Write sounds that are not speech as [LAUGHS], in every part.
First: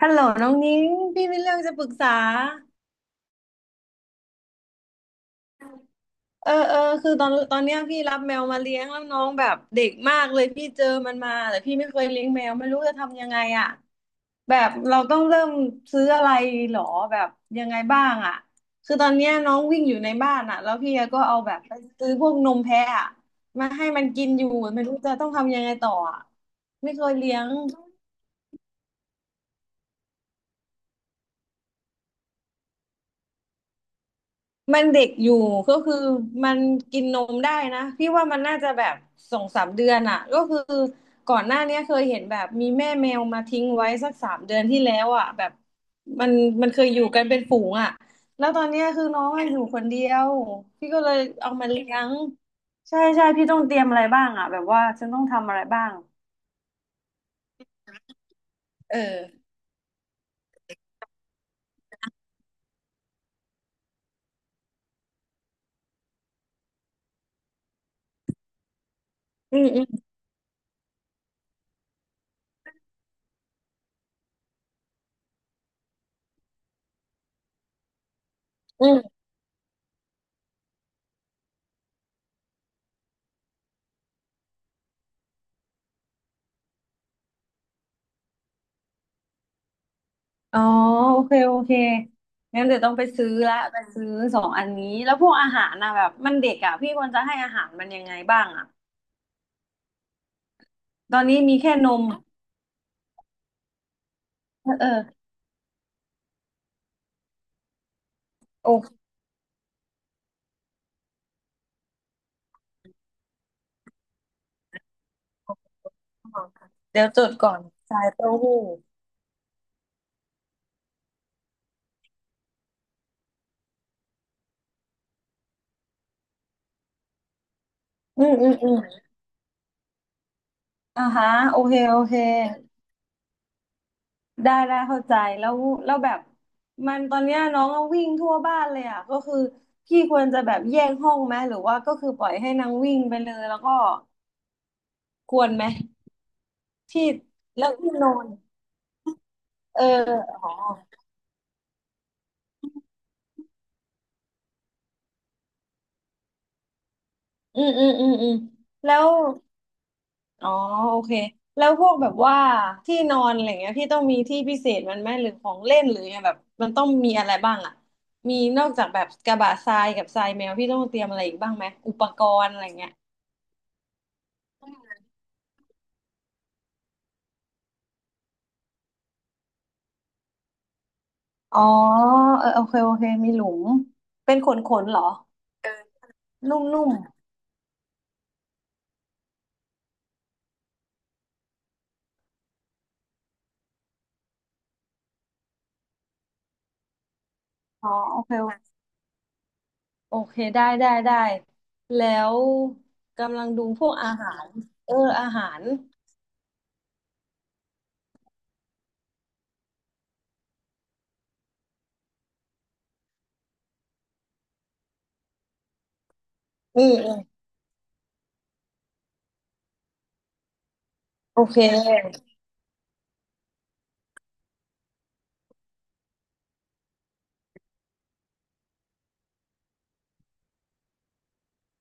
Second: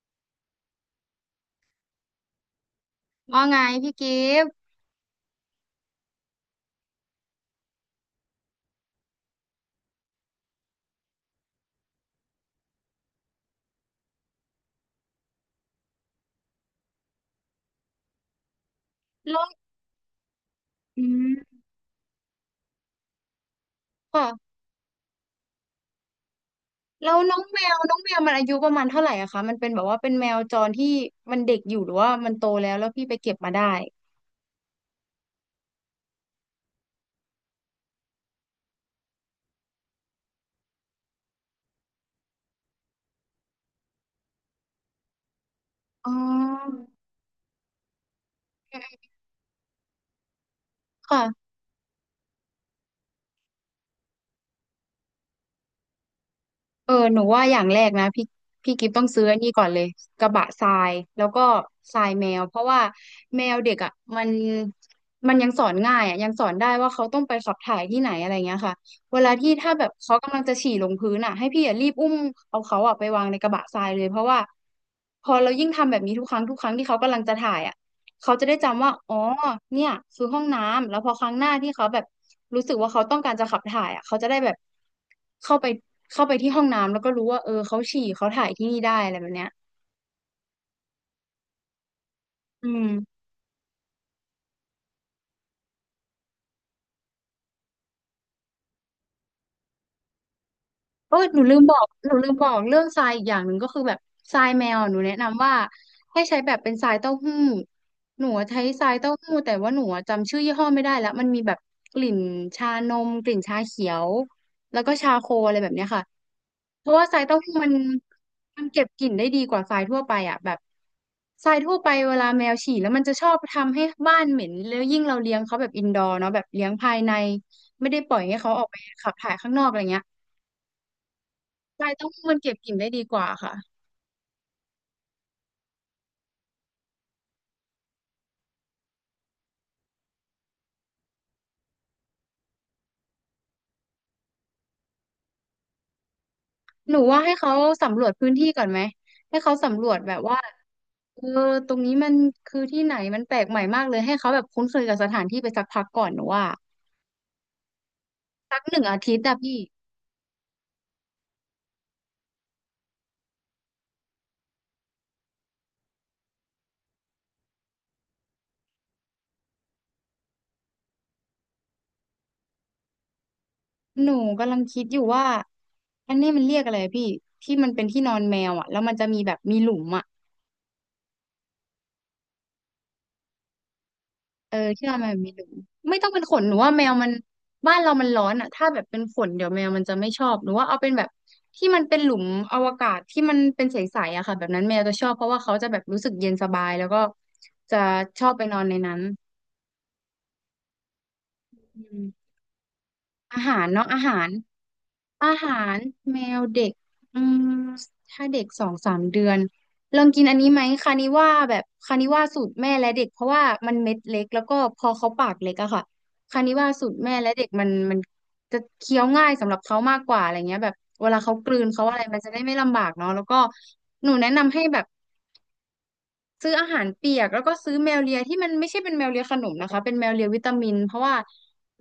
ฮัลโหลน้องนิ้งพี่มีเรื่องจะปรึกษาว่าไงพี่กิฟต์คือตอนเนี้ยพี่รับแมวมาเลี้ยงแล้วน้องแบบเด็กมากเลยพี่เจอมันมาแต่พี่ไม่เคยเลี้ยงแมวไม่รู้จะทำยังไงอ่ะแบบเราต้องเริ่มซื้ออะไรหรอแบบยังไงบ้างอ่ะคือตอนเนี้ยแล้วน้องวิ่งอยู่ในบ้านอ่ะแล้วพี่อืก็เอาแบบมไปซื้อพวกนมแพะอะมาให้มันกินอยู่ค่ะไม่รู้จะต้องทำยังไงต่ออ่ะไม่เคแล้ยวเลี้น้ยองง แมวน้องแมวมันอายุประมาณเท่าไหร่อะคะมันเป็นแบบว่าเป็นแมวจรที่มันเด็กอยู่หรือว่ามันโตแล้วแล้วพี่ไปเก็บมาได้มันเด็กอยู่ก็คือมันกินนมได้นะพี่ว่ามันน่าจะแบบสองสามเดือนอ่ะก็คือก่อนหน้าเนี้ยเคยเห็นแบบมีแม่แมวมาทิ้งไว้สักสามเดือนที่แล้วอ่ะแบบอ๋มันมันเคอยอยู่กันเป็นฝูงอ่ะแล้วตอนเนี้ยคือน้องอะอยู่คนเดียวพี่ก็เลยค่ะ เอามาเลี้ยงใช่ใช่พี่ต้องเตรียมอะไรบ้างอ่ะแบบว่าฉันต้องทำอะไรบ้างเออหนูว่าอย่างแรกนะพี่กิฟเอต้องอซื้ออันนี้ก่อนเลยกระบะทรายแล้วก็ทรายแมวเพราะว่าแมวเด็กอ่ะมันมันยังสอนง่ายอ่ะยังสอนได้ว่าเขาต้องไปขับถ่ายที่ไหนอะไรเงี้ยค่ะเวลาที่อืมถ้าอแบบเขากำลังจะฉี่ลงพื้นอ่ะให้พี่อ่ะรีบอุ้มเอาเขาอ่ะไปวางในกระบะทรายเลยเพราะว่าพอเรายิ่งทำแบบนี้ทุกครั้งที่เขากำลังจะถ่ายอ่ะ เขาจะได้จำืว่าอ๋อม เนี่ยคือห้องน้ำ แล้วพอครั้งหน้าที่เขาแบบรู้สึกว่าเขาต้องการจะขับถ่ายอ่ะเขาจะได้แบบเข้าไปเข้าไปที่ห้องน้ำแล้วก็รู้ว่าเออเขาฉี่เขาถ่ายที่นี่ได้อะไรแบบเนี้ยอ๋อโอเคโอเคงั้นอืเดี๋ยวต้องไปม ซื้อละไปซื้อสองอันนี้แล้วพวกอาหารนะแบบมันเด็กอ่ะพี่ควรจะให้อาหารมันยังไงบ้างอ่ะเอตออนหนี้นูลืมีมบแค่อกนมหนูลืมบอกเรื่องทรายอีกอย่างหนึ่งก็คือแบบทรายแมเออวเออะอหนูแนะนำว่าให้ใช้แบบเป็นทรายเต้าหู้หนูอะใช้โอทรายเคเต้าหู้แต่ว่าหนูอะจำชื่อยี่ห้อไม่ได้แล้วมันมีแบบกลิ่นชานมกลิ่นชาเขียวแล้วก็ชาโคอะไรแบบเนี้ยค่ะเพราะเดี๋ว่ายวทจรายดเต้าก่อหู้นมันสายเต้าหู้มันเก็บกลิ่นได้ดีกว่าทรายทั่วไปอ่ะแบบทรายทั่วไปเวลาแมวฉี่แล้วมันจะชอบทำให้บ้านเหม็นแล้วยิ่งเราเลี้ยงเขาแบบอินดอร์เนาะแบบเลี้ยงภายในไม่ได้ปล่อยอืมให้อืเขามออกอืไปมขับถ่ายข้างนอกอะไรเงี้ย อ่าฮะโอเคใช่โอเต้องเคมันเก็บกลิ่นได้ดีกว่าค่ะได้ได้เข้าใจแล้วแบบมันตอนเนี้ยน้องก็วิ่งทั่วบ้านเลยอ่ะก็คือพี่ควรจะแบบแยกห้องไหมหรือว่าก็คือปล่อยให้นางวิ่งไปเลยแล้วก็ควรไหมหนูที่ว่าให้เขาแล้วที่สำรนวจอน พื้นที่ก่อนไหมให้เขาเอสำอรวจแบบว่าอ๋อเออตรงนี้มันคือที่ไหนมันแปลกใหม่มากเลยให้เขาแบบคุ้นเคยกับสถานที่ไปสักพักก่อนหนูว่าอืมสักหนึ่งแล้อาวทิตย์อะพี่อ๋อโอเคแล้วพวกแบบว่าที่นอนอะไรเงี้ยพี่ต้องมีที่พิเศษมันไหมหรือของเล่นหรือไงแบบมันต้องมีอะไรบ้างอ่ะมีนอกจากแบบกระบะทรายกับทรายแมวพี่ต้องเตรียมอะไรอีกบ้างไหมอุปกรณ์อะไรเงี้ยหนูกำลังคิดอยู่ว่าอันนี้มันเรียกอะไรพี่ที่มันเป็นที่นอนแมวอะแล้วมันจะมีแบบมีหลุมอะ อ๋อเออโอเคโอเคมีหลุมเป็นขเออนขที่นเหเรารมนอแบบมีหนูไม่ต้องเป็นขนหนูนุ่ว่าแมมวมันบ้านเรามันร้อนอ่ะถ้าแบบเป็นขนเดี๋ยวแมวมันจะไม่ชอบหนูว่าเอาเป็นแบบที่มันเป็นหลุมอวกาศที่มันเป็นใสๆอะค่ะแบบนั้นแมวจะชอบเพราะว่าเขาจะแบบรู้สึกเย็นสบายแล้วก็จะๆอ๋อโอชอเคบไปนอนในนั้นโอเคได้ได้ได้อืแล้มวอากำลังหาดูรพเนาะวกอาอาหาร หารเอออาอาหาหารรแมวเด็กอืมถ้าเด็กสองสามเดือนลองกินอันนี้ไหมคานิว่าแบบคานิว่าสูตรแม่และเด็กเพราะว่ามันเม็ดเล็กแล้วก็พอเขาปากเล็กอะค่ะคานิว่าอืสูตรแม่และม เด็กมันจะเคี้ยวง่ายสำหรับเขามากกว่าอะไรเงี้ยแบบเวลาเขาโอกลืเคนเขาอะไรมันจะได้ไม่ลำบากเนาะแล้วก็หนูแนะนำให้แบบ ซื้ออาหารเปียกแล้วก็ซื้อแมวเลียที่มันไม่ใช่เป็นแมวเลียขนมนะคะเป็นแมวเลียวิตามินเพราะว่า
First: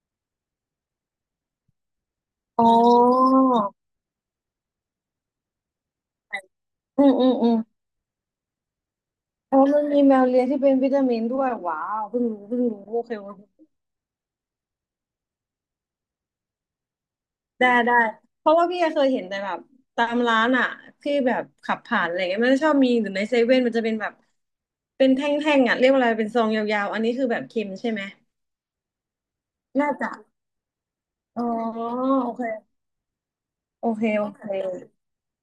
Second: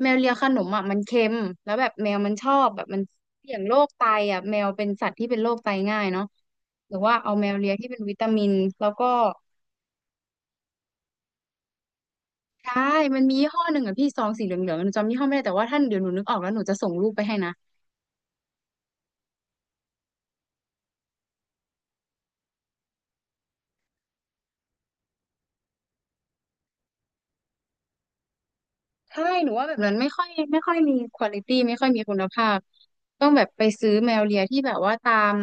แมวเลียขนมอ่ะมันเค็มแล้วแบบแมวมันชออ๋บแบบมันอเสี่ยงโรคไตอ่ะแมวเป็นสัตว์ที่เป็นโรคไตง่ายเนาะหรืออืมว่าอืเอามแมอืวมเลียที่เป็นวิตามินแล้วก็อ๋อมันมีแมวเลี้ยงที่เป็นวิตามินด้วยว้าวเพิ่งรู้เพิ่งใช่รู้โอเคมันโอมีเคยี่ห้อหนึ่งอ่ะพี่ซองสีเหลืองๆหนูจำยี่ห้อไม่ได้แต่ว่าท่านเดี๋ยวหนูนึกออกแล้วหนูจะส่งรูปไปให้นะ ได้ได้ เพราะว่าพี่เคยเห็นแต่แบบตามร้านอ่ะที่แบบขับผ่านอะไรเงี้ยมันจะชอบมีหรือในเซเว่นมันจะเป็นแบบเป็นแท่งๆอ่ะเรียกว่าอะไรเป็นซองยาวๆ อันนี้คือแบบเค็มใช่ไหมใช่หนูว่าแบบน่านั้นไม่จะค่อยไม่ค่อยมีควอลิอ๋อตี้ไม่ค่อยมีคุณโอภาพ เคต้องแบบไปโอซื้อเคแมวโอเลีเคยที่แบบว่าตาม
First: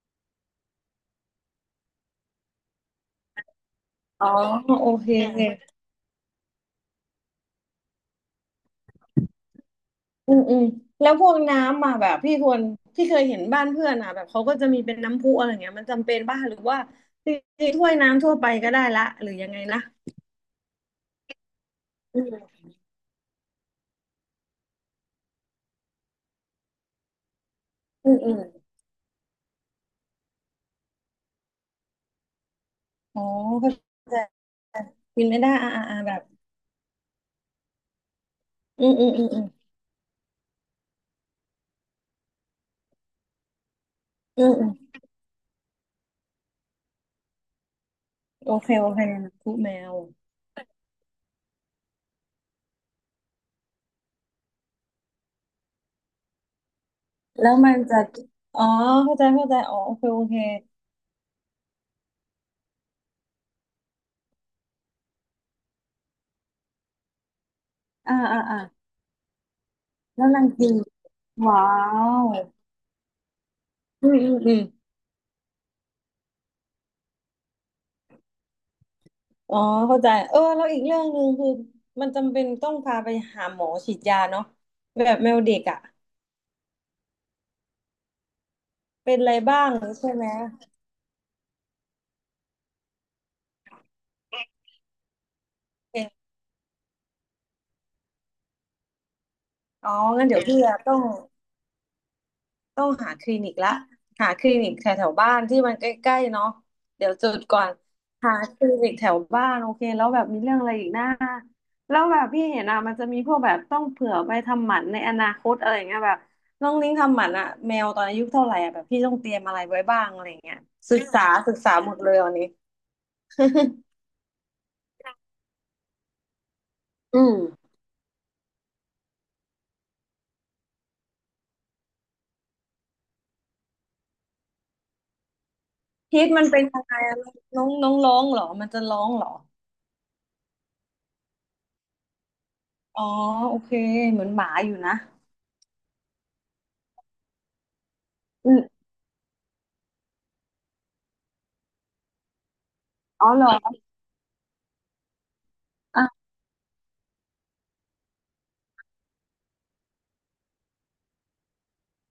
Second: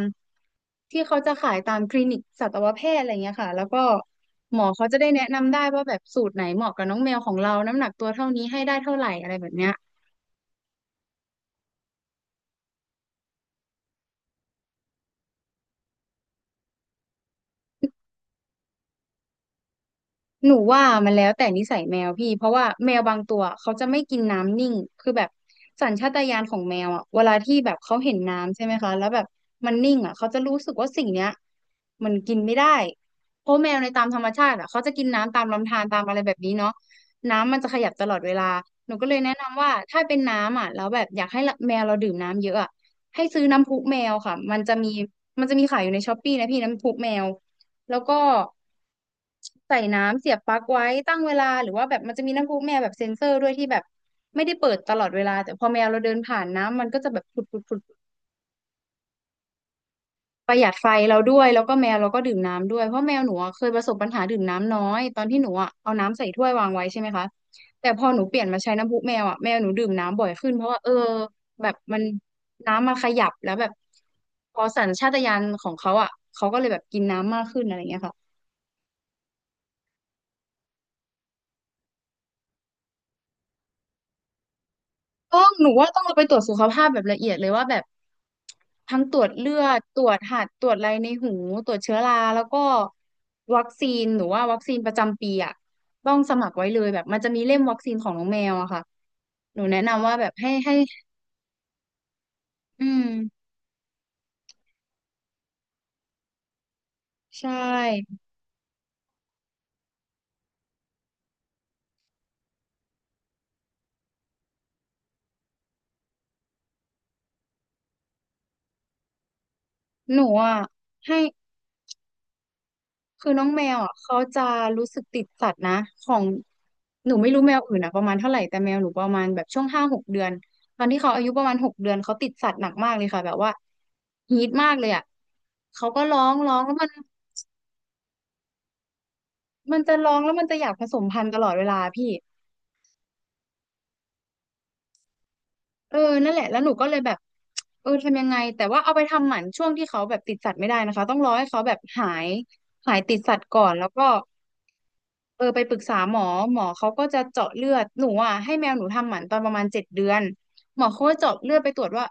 ที่เขาจะขายตามคลินิกสัตวแพทย์อะไรเงี้ยค่ะ แล้วก็อ๋อหมอเขาโอจะได้เค แนะนำได้ว่าแบบสูตรไหนเหมาะกับน้องแมวของเราน้ำหนักตัวเท่านี้ให้ได้เท่าไหร่อะไรแบบเนี้ย อืมแล้วพวกน้ำอ่ะแบบพี่ทวนที่เคยเห็นบ้านเพื่อนอ่ะแบบเขาก็จะมีเป็นน้ำพุอะไรเงี้ยมันจำเป็นป่ะหรือว่าจริงๆถ้วยน้ำทั่วไปก็ได้ละหรือยังไงนะหนูว่ามันแล้วแต่นิสัยแมวอืพี่เพราะมว่าแมวบางตัวเขาจะไม่กินน้ำนิ่งคือแบบสัญชาตญาณของแมวอ่ะเวลาที่แบบเขาอืเห็นมอืมน้ำใช่ไหมคะแล้วแบบมันนิ่งอ่ะเขาจะรู้สึกว่าสิ่งเนี้ยมันกินไม่ได้อ๋อเพราะแมเข้าวในตามใจธรรมชาติอ่ะเขาจะกินกินน้ำไม่ตามได้ลำอ่าธาอ่ารอ่าตามแบอะไรบแบบนี้เนาะน้ำมันจะขยับตลอดเวลาอืหนูมก็อืมเลยอืมแนะอืมนำว่าถ้าเป็นน้ำอ่ะแล้วแบบอยากให้แมวเราดื่มน้ำเยอะอ่ะให้ซื้อน้ำพุแมวค่ะอืมมันอืมจะมีมันจะมีขายอยู่ในช้อปปี้นะพี่น้ำพุแมว แล้วก็โอเคโอเคน้ำพุแมใส่วน้ำเสียบปลั๊กไว้ตั้งเวลาหรือว่าแบบมันจะมีน้ำพุแมวแบบเซ็นเซอร์ด้วยที่แบบไม่ได้เปิดตลอดเวลาแต่พอแมวเราเดินผ่านน้ำมันก็จะแบบผุดแล้วผุดมัผุนดจะอ๋อเข้าใจอ๋อโอเคโอเคประหยัดไฟเราด้วยแล้วก็แมวเราก็ดื่มน้ำด้วยเพราะแมวหนูอะเคยประสบปัญหาดื่มน้ำน้อยตอนที่หนูอะเอาน้ำใส่ถ้วยวางไว้ใช่ไหมคะแต่พออ่าหนูเปอ่าลี่ยนอ่ามาใช้น้ำพุแมวอ่ะแมวหนูดื่มน้ำแล้บ่อวยนางขึ้นเพกิราะนว่าว้าแบบมันวน้ำมาขยับแล้วแบบอืมอืมอืพม อสัญชาตญาณของเขาอ่ะเขาก็เลยแบบกินน้ำมากขึ้นอะไรเงี้ยค่ะ อ๋อเข้าใจเออแล้วอีกเรื่องหนึ่งคือมันจำเป็นต้องพาไปหาหมอฉีดยาเนาะแบบแมต้วองเด็กหนูอ่ะว่าต้องเราไปตรวจสุขภาพแบบละเอียดเลยว่าแบบทั้งตเป็รนวอะจไรเลือบ้างดตรวใช่จไหมหัดตรวจอะไรในหูตรวจเชื้อราแล้วก็วัคซีนหนูว่าวัคซีนประจำปีอ่ะเป็ต้องนสมัครไว้เลยแบบมันจะมีเล่มวัคซีนของน้องแมวอะค่ะหนูแนะอ๋อนำว่าแบงั้นบเดี๋ยวให้พี่ให้อะต้อง ต้อืองมหาคลินิกละหาคลินิกแถวแถวบ้านที่มันใกล้ๆเนาะเดี๋ยวจดใชก่อน่หาคลินิกแถวบ้านโอเคแล้วแบบมีเรื่องอะไรอีกนะแล้วแบบพี่เห็นอะมันจะมีพวกแบบต้องเผื่อไปทำหมันในอนาคตอะไรอย่างเงี้ยแบบน้องนิ้งทำหมันอะแมวตอนอายุเท่าไหร่อะแบบพี่ต้องเตรียมอะไรไว้บ้างหอะนูไรอย่างเงี้อ่ะยศึกให้ ษาศึกษาหมดเลยวันนี้ คือน้องแมวอ่ะ [LAUGHS] เขาจะรู้สึกติดสัตว์นะของหนูอืไม่มรู้แมวอื่นอ่ะประมาณเท่าไหร่แต่แมวหนูประมาณแบบช่วง5-6 เดือนตอนที่เขาอายุประมาณหกเดือนเขาติดสัตว์หนักมากเลยค่ะแบบว่าฮีทมากเลยอ่ะเขาก็ร้อพิษงมันร้อเป็งนแล้วยังมันไงอะน้องน้องร้องเหรอมันจะร้องเหรอมันจะร้องแล้วมันจะอยากผสมพันธุ์ตลอดเวลาพี่อ๋อโอเคเหมือนหมาอยู่นะเออนั่นแหละแล้วหนูก็เลยแบบทำยังไงอืมแต่ว่าเอาไปทำหมันช่วงที่เขาแบบติดสัตว์ไม่ได้นะคะต้องรอให้เขาแบบหายติดอ๋อสัตเหรว์อก่อนแล้วก็ ไปปรึกษาหมออ่ะ หมอเขาก็จะเจาะเลือดหนูอ่ะให้แมวหนูทำหมันตอนประมาณ7 เดือนหมอเขาก็เจาะเลือดไปตรวจว่า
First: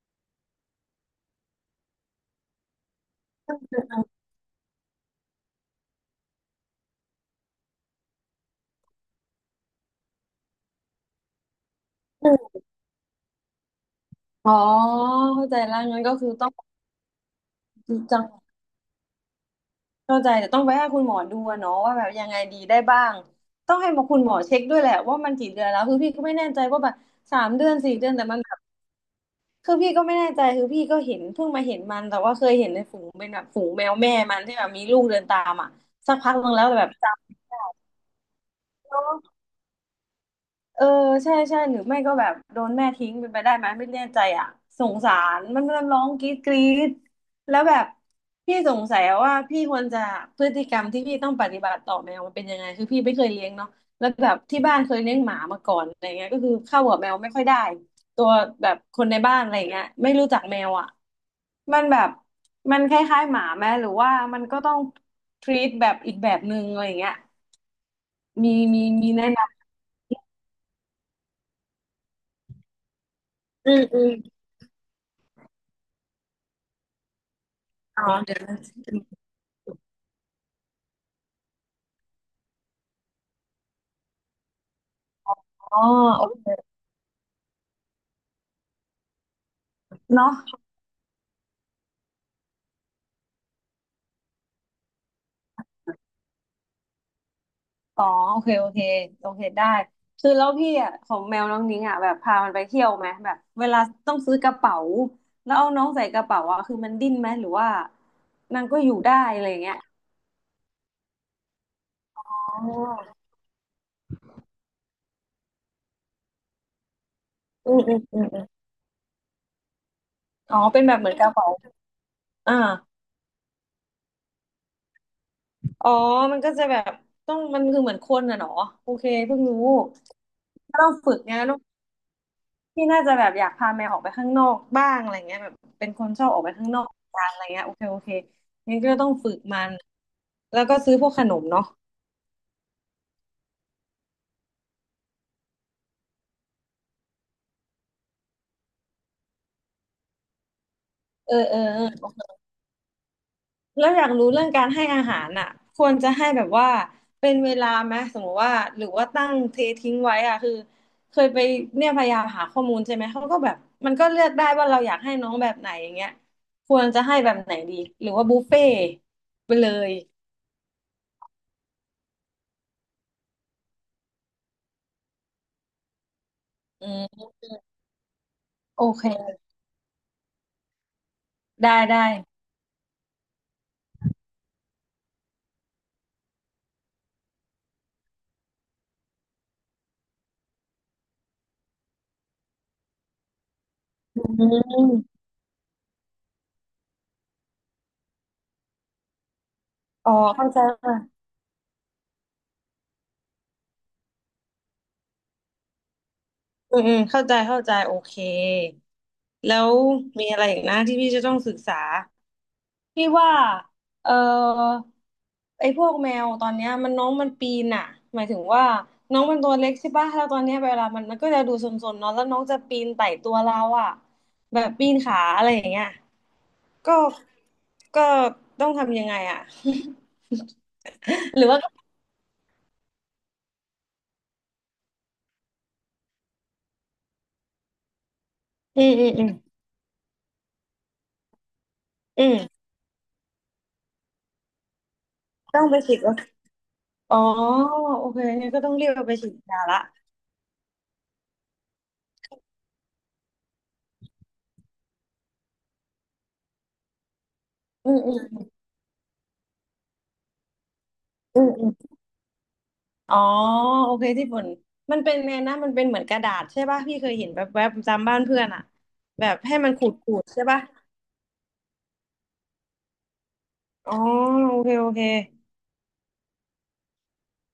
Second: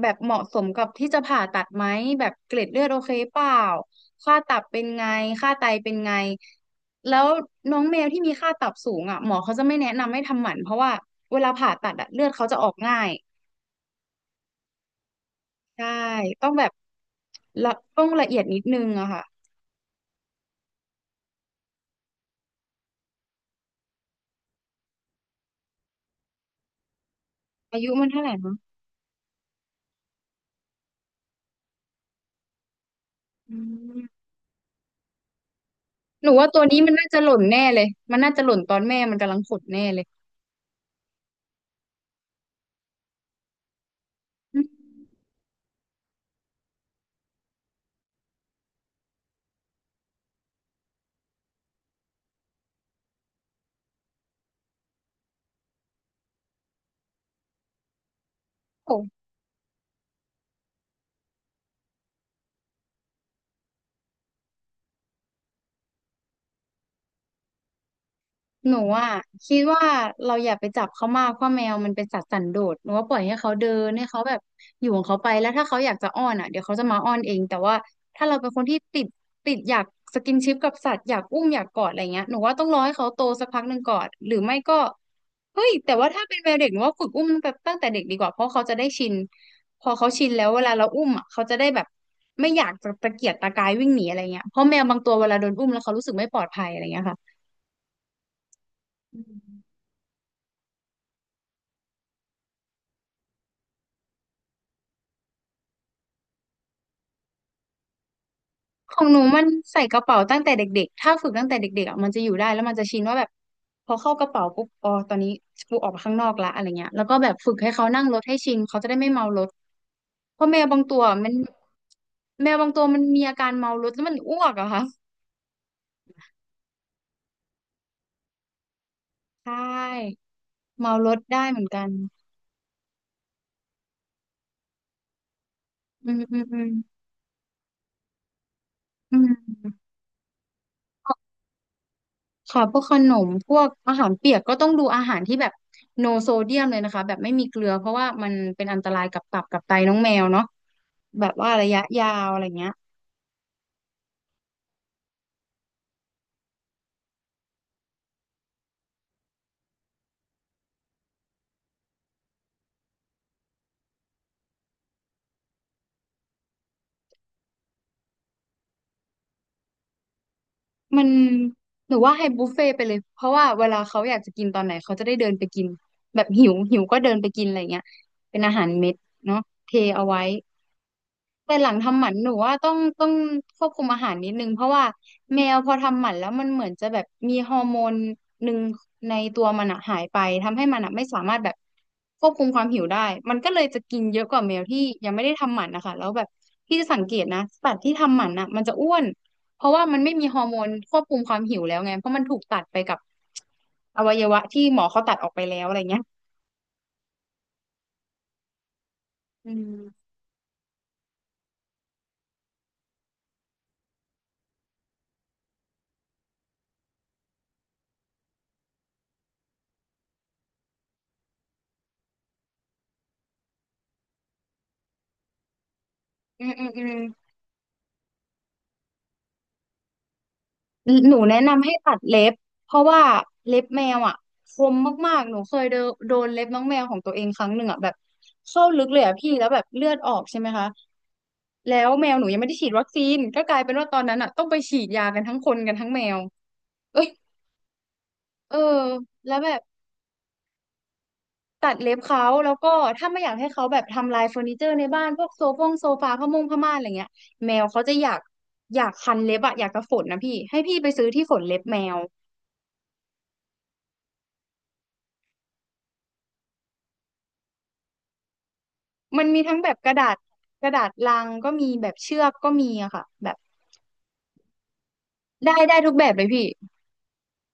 แบบเหมาะสมกับที่จะผ่าตัดไหมแบบเกล็ดเลือดโอเคเปล่าค่าตับเป็นไงค่าไตเป็นไงแล้วน้องแมวที่มีค่าตับสูงอ่ะหมอเขาจะไม่แนะนำให้ทำหมันเพราะว่าเวลาผ่าตัดอะเลือดเขาจะออกง่ายอ๋อเข้าใจแล้วใช่งั้นก็คือต้ต้อองงแบบละต้องจังละเอียดนิดนึงอะค่ะเข้าใจแต่ต้องไปให้คุณหมอดูอะเนาะว่าแบบยังไงดีได้บ้างต้องให้คุณหมอเช็คด้วยแหละว่ามันกี่เดือนแล้วคือพี่ก็ไม่แน่ใจว่าแบบสามเดือนอายุสี่มัเดืนอนเท่าแต่ไหร่มันแบนะบคือพี่ก็ไม่แน่ใจคือพี่ก็เห็นเพิ่งมาเห็นมันแต่ว่าเคยเห็นในฝูงเป็นแบบอืฝูงแมวม แม่มันที่แบบมีลูกเดินตามอ่ะสักหนูพักหนึว่างตัแล้ววแต่นี้แบมับ นน่าจะหล่นแน่เลย มันน่าจะหล่นตอนแม่มันกำลังขดแน่เลยเออใช่ใช่หรือไม่ก็แบบโดนแม่ทิ้งเป็นไปได้ไหมไม่แน่ใจอ่ะอืมสงสารมันมันร้องกรี๊ดกรี๊ดแล้วแบบพี่สงสัยว่าพี่ควรจะพฤติกรรมที่พี่ต้องปฏิบัติต่อแมวมันเป็นยังไงคือพี่ไม่เคยเลี้ยงเนาะแล้วแบบที่บ้านเคยเลี้ยงหมามาก่อนอะไรเงี้ยก็คือเข้ากับแมวไม่ค่อยได้ตัวแบบคนในโอ้ บ้านอะไรเงี้ยไม่รู้จักแมวอ่ะมันแบบมันคล้ายๆหมาไหมหรือว่ามันก็ต้องทรีตแบบอีกแบบหนึงอะไรเงี้ยมีหนูมีอ่ะมีแนะนคิดว่าเราอย่าไปจับเขามากเพราะแมวมันเป็นสัตว์สันโดษหนูว่าปล่อยให้เขาเดินำอืให้ม เขาแบบอยู่ของเขาไปแล้วถ้าเขาอยากจะอ้อนอ่ะเดี๋ยวเขาจะมาอ้อนเองแต่ว่าอ๋อถ้าเราเดี๋ยวเป็นนะคนที่ติดอยากสกินชิปกับสัตว์อยากอุ้มอยากกอดอะไรเงี้ยหนูว่าต้องรอให้เขาโตสักพักหนึ่งก่อนหรือไม่ก็เฮ้ยอ๋อแต่ว่าถ้าโอเป็นเคแมวเด็กหนูว่าฝึกอุ้มแบบตั้งแต่เด็กดีกว่าเพราะเขาจะได้ชินพอเขาชินเนาะแล้วเวลาเราอุ้มอ่ะเขาจะได้แบบไม่อยากจะตะเกียกตะกายวิ่งหนีอะไรเงี้ยเพราะแมวบางตัวเวลาโดนอุ้มแล้วเขารู้สึกไม่ปลอดภัยอะไรเงี้ยค่ะอ๋อโอเคโอเคอืโอเคได้ม คือแล้วพี่อ่ะของแมวน้องนิ้งอ่ะแบบพามันไปเที่ยวไหมแบบเวลาต้องซื้อกระเป๋าแล้วเอาน้องใส่กระเป๋าอ่ะคือมันดิ้นไหมหรือว่ามันก็อขยู่องได้หนูมัอะนไรอย่างเงี้ยใส่กระเป๋าตั้งแต่เด็กๆ ถ้าฝึกตั้งแต่เด็กๆอะมันจะอ๋อยู่ได้อแล้วมันจะชินว่าแบบพอเข้ากระเป๋าปุ๊บอ๋อตอนนี้กูออกมาข้างนอกละอะไรเงี้ยแล้วก็แบบฝึกให้อืมเขาอืมนั่งรอืถมให้อมชินเขาจะได้ไม่เมารถเพราะอ๋แมอวบาเป็งนแบตับวเหมือนกมัระนเป๋าแมอ่าวบางตัวมันมีอาการเมารถแล้วมันอ้วกอะค่ะอ๋อมันก็จะแบบต้องมันคือเหมือนคนอ่ะเนาะโอเคเพิ่งใชรู้่ต้องเมารฝึถกไง ได้เหมือนกันพี่น่าจะแบบอยากพาแมวออกไปข้างนอกบ้างอะไรเงี้ยแบบเป็นคนอืมชอบอืออกมไปอืมข้างนอกกันอะไรเงี้ยโอเคโอเคงั้นก็ต้องอืฝึกมันม แล้วก็ซื้อพวกขนมเนาะค่ะพวกขนมพวกอาหารเปียกก็ต้องดูอาหารที่แบบโนโซเดียมเลยนะคะแบบไม่มีเกลือเพราะว่ามันเป็นอันตรายกับตับกับไตน้องแมวเนาะแบเอบอว่าเออระยะเออยาวอะไรเงี้ยแล้วอยากรู้เรื่องการให้อาหารอ่ะควรจะให้แบบว่าเป็นเวลาไหมสมมติว่าหรือว่าตั้งเททิ้งไว้อ่ะคือเคยไปเนี่ยพยายามหาข้อมูลใช่ไหมเขาก็แบบมันก็เลือกได้ว่าเราอยากให้น้องแบบไหนอย่างเงี้ยควรจะให้แบบไหนดีหรือว่าบุฟเฟ่ต์ไปเลยมันหรือว่าให้บุฟเฟ่ต์ไปเลยเพราะว่าเวลาเขาอยากจะกินตอนไหนเขาจะได้เดินไปกินแบบหิวหิวอืก็เดินไปมกินอะไรเงี้ยเป็นอาหารโอเม็ดเคเนาะเทเอาไว้ แต่หลังได้ทำหได้ มันหนูว่าต้องควบคุมอาหารนิดนึงเพราะว่าแมวพอทำหมันแล้วมันเหมือนจะแบบมีฮอร์โมนหนึ่งในตัวมันอะหายไปทำให้มันอะไม่สามารถแบบควบคุมความหิวได้มันก็เลยจะกินเยอือะกว่าแมวที่มยังไม่ได้ทำหมันนะคะแล้วแบบพี่จะสังเกตนะสัตว์ที่ทำหมันอะมันจะอ้วนเพราะว่ามันอ๋ไม่อมีฮอเข้าร์โมใจนควบคุค่ะมความหิวแล้วไงเพราะมันถูกตัดไปกับอวัยวะที่หมอเขาตัดออกไปแล้วอะไรเงี้ยอืมอืมเข้าใจเข้าใจโอเคอืแล้วมมีอะไรอีกนะที่พี่จะต้องศึกษาพี่ว่าเอ่อไอ้พวกแมวตอนเนี้ยมันน้องมันปีนอ่ะหมายถึงว่าน้องมันตัวเล็กใช่ป่ะแล้วตอนเนี้ยเวลามันก็จะดูซนๆเนาะแล้วน้องจะปีนไต่ตัวเราอ่ะแบบปีนขาอะไรอย่างเงี้ยอืมอืมอืม ก็ก็ต้องทำยังไงอ่ะ หนู [LAUGHS] แนะหรือว่านำให้ตัดเล็บเพราะว่าเล็บแมวอ่ะคมมากๆหนูเคยเดนโดนเล็บน้องแมวของตัวเองครั้งหนึ่งอ่ะแบบเข้าอืลึกมเลยอืมอ่ะอืมพี่แล้วแบบเลือดออกใช่ไหมคะแล้วแมวหอืนูยัมงไม่ได้ฉีดวัคซีนก็กลายเป็นว่าตอนนั้นอ่ะต้องไปฉีดยากันทั้งคนต้องกัไปนทั้งฉีแมด วเอ้ยอ๋อโอเคงั้นเออก็ต้องเรียกไปฉีแล้ดวแบยาบละตัดเล็บเขาแล้วก็ถ้าไม่อยากให้เขาแบบทำลายเฟอร์นิเจอร์ในบ้านพวกโซฟาผ้าม่านอะไรเงี้ยแมวเขาอืจะมออืยากมอยากคันเล็บอะอยากกระฝนนะพี่ให้พี่ไปซื้อที่ฝอืนมเล็บอืมแมว อ๋อโอเคที่ฝุ่นมันเป็นไงนะมันเป็นเหมือนกระดาษใช่ป่ะพี่เคยเห็นแบบแวบๆตามบ้านเพื่อนอะมัแบนบมีให้ทั้งแบมันบขูกดระดาขูษดใช่ป่ะกระดาษลังก็มีแบบเชือกก็มีอะค่ะแบบอ๋อโอเคโอเคได้ได้ทุกแบบเลยพี่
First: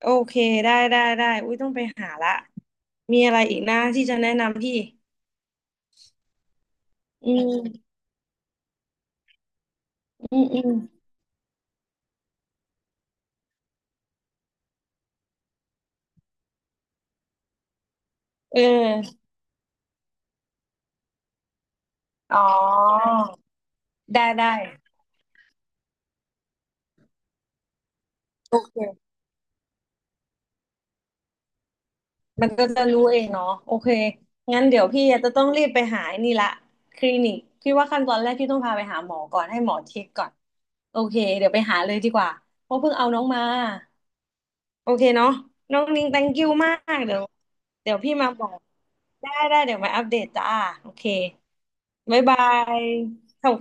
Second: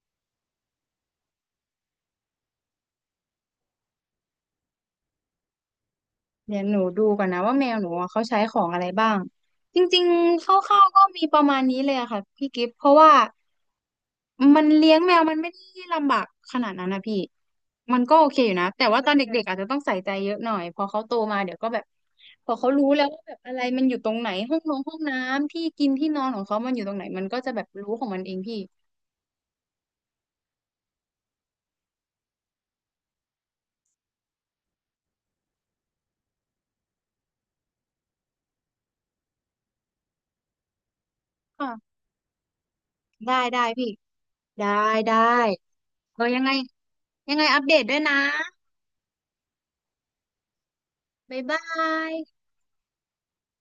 โอเคได้ได้ได้อุ้ยต้องไปหาละมีอะไรอีกนะที่จะแนะนำพี่เดี๋ยวหนูดูก่อนอืนะว่าแมวหนูมอะเขาใช้ของอะไรบ้างจริงอืๆคมรอืม่าวๆก็มีประมาณนี้เลยอะค่ะพี่กิฟต์เพราะว่ามันเลี้ยงแมวมันไม่ได้ลำบากขนาดนั้นนะพี่มันก็โอเคอยู่เอนะแต่ว่าตอนอเด็กๆอาจจะต้องใส่ใจเยอะหน่อยพอเขาโตมาเดี๋ยวก็แบบอ๋พอเขารู้แล้วอว่าแบบอะไรมันอยู่ตรงได้ไหนได้ ห้องนอนห้องน้ำที่กินที่นอนของเขามันอยู่ตรงไหนมันก็จะแบบรู้ของมันเองพี่มันก็จะรู้เองเนาะโอเคงั้นเดี๋ยวพี่จะต้องรีบไปหาไอ้นี่ละคลินิกพี่ว่าขั้นตอนแรกพี่ต้องพาไปหาหมอก่อนให้หมอเช็คก่อนโอเคเดี๋ยวไปหาเลค่ะยดีกว่าเพราะเพิ่งเอาน้องได้มาได้พี่ ได้โอเคได้เนาะน้องนิง เออ thank ยัง you ไงมากเดี๋ยวยังไงอัปเดตเดี๋ด้ยววยพี่นะมาบอกได้ได้เดี๋ยวมาอัปเดตจ้าโอเคบ๊ายบายบ๊ายบายขอบ